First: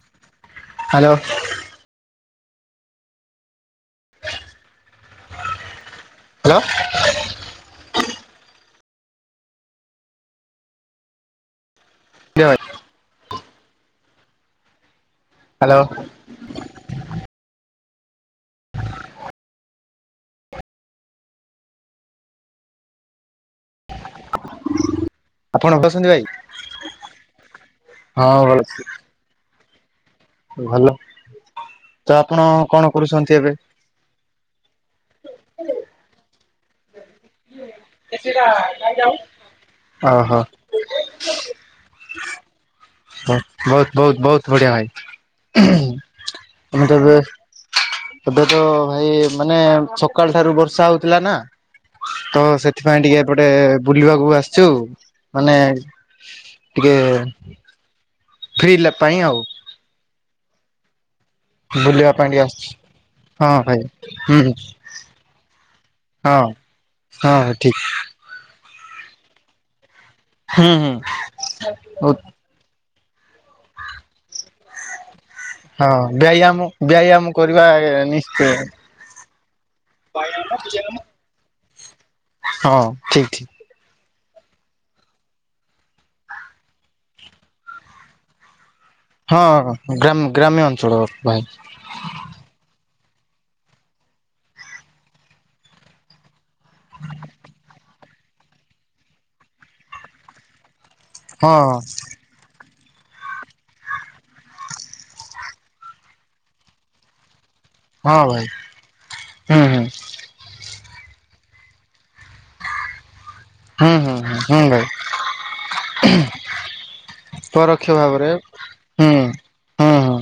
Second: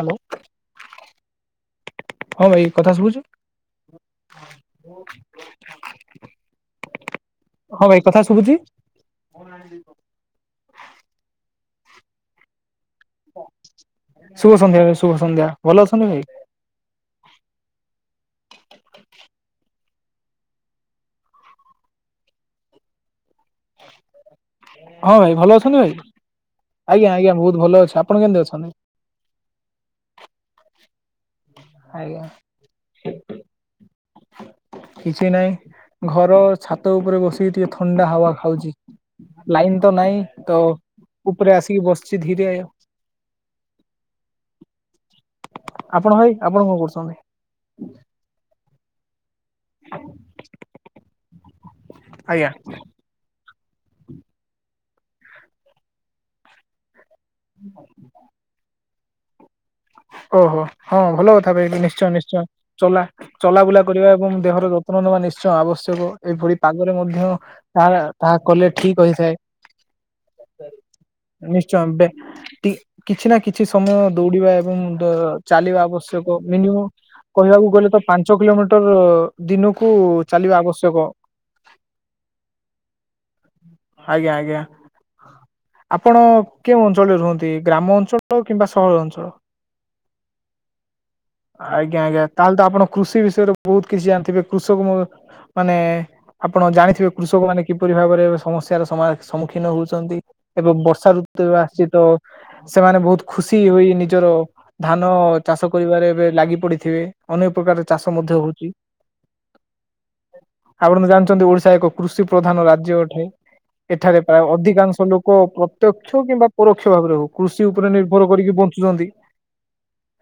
Hello. Hello. ହଁ ଭାଇ କଥା ଶୁଭୁଛୁ? ହ୍ୟାଲୋ। ହଁ ଭାଇ କଥା ଶୁଭୁଛି? [inaudible] ଧନ୍ୟବାଦ। ଶୁଭ ସନ୍ଧ୍ୟା ଭାଇ ଶୁଭ ସନ୍ଧ୍ୟା ହ୍ୟାଲୋ ଭଲ ଅଛନ୍ତି ଭାଇ? ହଁ ଭାଇ ଭଲ ଅଛନ୍ତି ଭାଇ? ଆଜ୍ଞା ଆଜ୍ଞା ବହୁତ ଭଲ ଅଛି। ଆପଣ ହଁ କେମତି ଭଲ ଅଛନ୍ତି? ଅଛି ଭଲ ଆଛା ଆଜ୍ଞା ଆପଣ କଣ କରୁଛନ୍ତି ଏବେ? କିଛି ନାହିଁ ଘର ଛାତ ଉପରେ ବସି ଟିକେ ଟିକେ ଥଣ୍ଡା ହାୱା ଖାଉଛି ଲାଇନ ତ ନାଇଁ ଓହୋ ତ ଉପରେ ଆସିକି ବସି ଛି ଧୀରେ ଆୟ ବ ବହୁତ ବହୁତ ବହୁତ ବଢିଆ ଆପଣ ଭାଇ ଭାଇ ଆପଣ କଣ ଆମେ କରୁଛନ୍ତି ଥରେ ଏବେ ତ ଭାଇ ମାନେ ସକାଳ ଠାରୁ ବର୍ଷା ହଉଥିଲା ନା ତ ଆଜ୍ଞା ସେଥି ପାଇଁ ଟିକେ ଏପଟେ ବୁଲିବାକୁ ଆସିଛୁ ମାନେ ଟିକେ ହଁ [inaudible] ଫ୍ରି ଲେପ୍ ପାଇଁ ଆଉ ଓହୋ ହଁ ଭଲ କଥା ନିଶ୍ଚୟ ବୁଲିବା ପାଇଁ ନିଶ୍ଚୟ ଟିକେ ଆସିଛି ଚଲା। ହଁ ଭାଇ ଚଲାବୁଲା କରିବା ଏବଂ ହୁଁ ଦେହର ଯତ୍ନ ନବା ନିଶ୍ଚୟ ଆବଶ୍ୟକ ହଁ ଏଭଳି ପାଗରେ ମଧ୍ୟ ହଁ ଠିକ ତାହା ତାହା କଲେ ଠିକ ହୋଇଥାଏ ହୁଁ ନିଶ୍ଚୟ ବେ ହୁଁ ଟି କିଛି ନା କିଛି ସମୟ ଦୌଡିବା ଏବଂ ଦ ଚାଲିବା ହଁ ଆବଶ୍ୟକ ବ୍ୟାୟାମ ମିନିମମ୍ ବ୍ୟାୟାମ କରିବା କହିବାକୁ ଗଲେ ତ ପାଞ୍ଚ ନିଶ୍ଚୟ କିଲୋମିଟର ଦିନକୁ କୁ ହଁ ଚାଲିବା ଆବଶ୍ୟକ। ହଁ ଠିକ୍ ଠିକ୍। ଆଜ୍ଞା ଆଜ୍ଞା। ଆପଣ କେଉଁ ଅଞ୍ଚଳରେ ରୁହନ୍ତି ଗ୍ରାମ ଅଞ୍ଚଳ କିମ୍ବା ସହର ଅଞ୍ଚଳ? ହଁ ଗ୍ରାମ୍ ଗ୍ରାମ୍ୟ ଅଞ୍ଚଳ ଭାଇ। ଆଜ୍ଞା ଆଜ୍ଞା ତାହେଲେ ତ ଆପଣ କୃଷି ବିଷୟରେ ବହୁତ କିଛି ଜାଣିଥିବେ କୃଷକ ମୁଁ ମାନେ ଆପଣ ଜାଣିଥିବେ କୃଷକ ମାନେ କିପରି ଭାବରେ ସମସ୍ୟାର ସମା ସମ୍ମୁଖୀନ ହଉଛନ୍ତି ଏବଂ ବ ର୍ଷା ଋତୁ ହଁ ଏବେ ଆସିଛି ତ ସେମାନେ ବହୁତ ଖୁସି ହୋଇ ନିଜର ଧାନ ଚାଷ କରିବାରେ ଏବେ ଲାଗି ପଡ଼ିଥିବେ ଅନେକ ପ୍ରକାର ଚାଷ ହଁ ମଧ୍ୟ ଭାଇ ହଉଛି। ହୁଁ ହୁଁ ଆପଣ ତ ଜାଣିଛନ୍ତି ଓଡିଶା ଏକ କୃଷି ପ୍ରଧାନ ରାଜ୍ୟ ଅଟେ। ହଁ ଏଠାରେ ପ୍ରାୟ ଅଧିକାଂଶ ଲୋକ ପ୍ରତ୍ୟକ୍ଷ କିମ୍ବା ପରୋକ୍ଷ ଭାବରେ ହଉ କୃଷି ପରୋକ୍ଷ ଉପରେ ଭାବରେ ନିର୍ଭର କରିକି ହୁଁ ବଞ୍ଚୁଛନ୍ତି। ହୁଁ ହୁଁ।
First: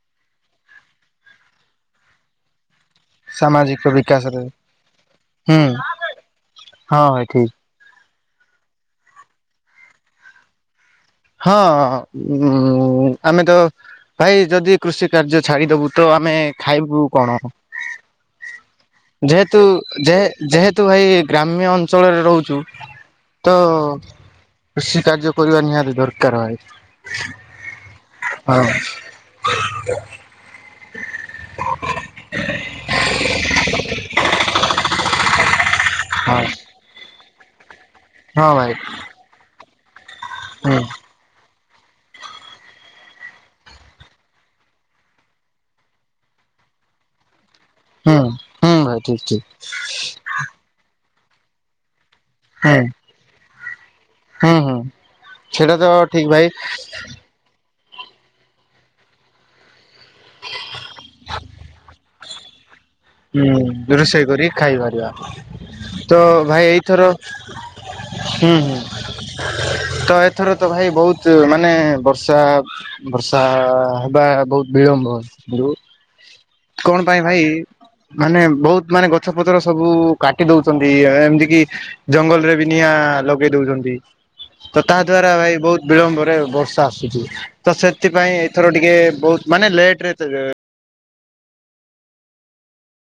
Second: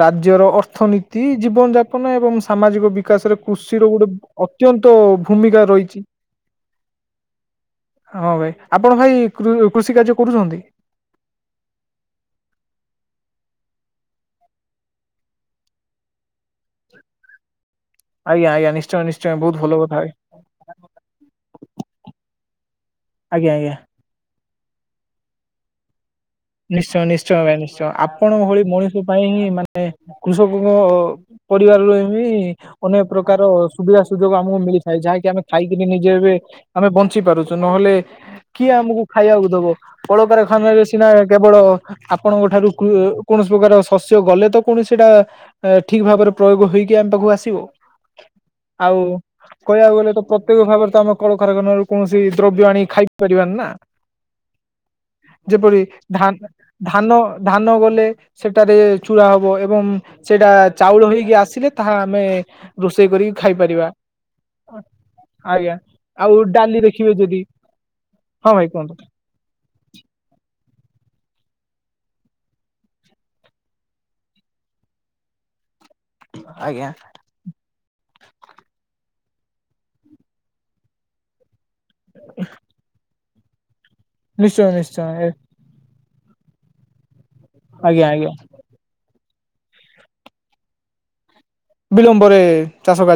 ରାଜ୍ୟର ଅର୍ଥନୀତି, ଜୀବନ ଯାପନ ଏବଂ ସାମାଜିକ ବି ବିକାଶରେ ସାମାଜିକ କୃଷିର ଗୋଟେ ବିକାଶରେ ଅତ୍ୟନ୍ତ ହୁଁ ଭୂମିକା ରହିଛି। ହଁ ଭାଇ ଠିକ ହଁ ଭାଇ, ଆପଣ ଭାଇ କୃ-କୃଷି କାର୍ଯ୍ୟ କରୁଛନ୍ତି? ହଁ ହଁ, ଉମ୍ ଆମେ ତ ଭାଇ ଯଦି କୃଷି କାର୍ଯ୍ୟ ଛାଡିଦବୁ, ତ ଆମେ ଖାଇବୁ କଣ? ଆଜ୍ଞା ଆଜ୍ଞା ନିଶ୍ଚୟ ନିଶ୍ଚୟ ବହୁତ ଯେହେତୁ ଭଲ କଥା ଭାଇ ଯେ-ଯେହେତୁ ଭାଇ ଗ୍ରାମ୍ୟ ଅଞ୍ଚଳରେ ରହୁଛୁ ଆଜ୍ଞା ତ, ଆଜ୍ଞା କୃଷି କାର୍ଯ୍ୟ କରିବା ନିହାତି ଦରକାର ଭାଇ। ନିଶ୍ଚୟ ନିଶ୍ଚୟ ଭାଇ, ନିଶ୍ଚୟ। ଆପଣଙ୍କ ହଁ ଭଳି ମଣିଷ ପାଇଁ ହିଁ ମାନେ କୃଷକଙ୍କ ପରିବାରରୁ ବି ଅନେକ ପ୍ରକାର ସୁବିଧା ସୁଯୋଗ ଆମକୁ ମିଳିଥାଏ, ଯାହାକି ଆମେ ଖାଇକିରି ନିଜେ ଏବେ ହଁ ଆମେ ବଞ୍ଚିପାରୁଛୁ, ନହେଲେ ହଁ କିଏ ଭାଇ ଆମକୁ ଖାଇବାକୁ ଦବ? ହୁଁ। କଳକାରଖାନାରେ ସିନା କେବଳ ଆପଣଙ୍କଠାରୁ କୃ କୌଣସି ପ୍ରକାର ଶସ୍ୟ ଗଲେ ତ ପୁଣି ସେଇଟା ଏଁ ଠିକ ଭାବରେ ପ୍ରୟୋଗ ହେଇକି ଆମ ପାଖକୁ ଆସିବ। ହୁଁ ହୁଁ ଆଉ ଭାଇ ଠିକ ଠିକ କହିଆକୁ ଗଲେ ତ ପ୍ରତ୍ୟେକ ଖାଇବାରେ ତ ଆମେ କଳକାରଖାନାରୁ କୌଣସି ଦ୍ରବ୍ୟ ଆଣି ଖାଇପାରିବାନି ନା। ହୁଁ ହୁଁ ହୁଁ ସେଇଟା ଯେପରି ତ ଠିକ ଧାନ୍ ଭାଇ ଧାନ ନ ଧାନ ଗଲେ ସେଟାରେ ଚୁରା ହବ ଏବଂ ସେଇଟା ଚାଉଳ ହେଇକି ଆସିଲେ ତାହା ଆମେ ରୋଷେଇ କରିକି ହୁଁ ଖାଇପାରିବା। ରୋଷେଇ କରି ଖାଇପାରିବା ଆଜ୍ଞା, ତ ଆଉ ଭାଇ ଡାଲି ଏଇଥର ଦେଖିବେ ଯଦି ହଁ ହୁଁ ଭାଇ ହୁଁ କୁହନ୍ତୁ। ତ ଏଥର ତ ଭାଇ ବହୁତ ମାନେ ବର୍ଷା ବର୍ଷା ଆ ହେବା ବହୁତ ବିଳମ୍ବ। ଯୋଉ ଆଜ୍ଞା କଣ ପାଇଁ ଭାଇ, ମାନେ ବହୁତ ମାନେ ଗଛ ପତର ସବୁ କାଟି ଦଉଛନ୍ତି, ଆ ଏମତି କି ଜଙ୍ଗଲରେ ବି ନିଆଁ ଲଗେଇ ଦଉଛନ୍ତି। ନିଶ୍ଚୟ ତ ତା ନିଶ୍ଚୟ ଦ୍ଵାରା ଭାଇ ବହୁତ ବିଳମ୍ବରେ ବର୍ଷା ଆସୁଛି, ତ ଆଜ୍ଞା ଆଜ୍ଞା ସେଥିପାଇଁ ଏଥର ଟିକେ ବହୁତ ମାନେ ଲେଟରେ ଏଥର ବିଳମ୍ବରେ ଚାଷ କାର୍ଯ୍ୟ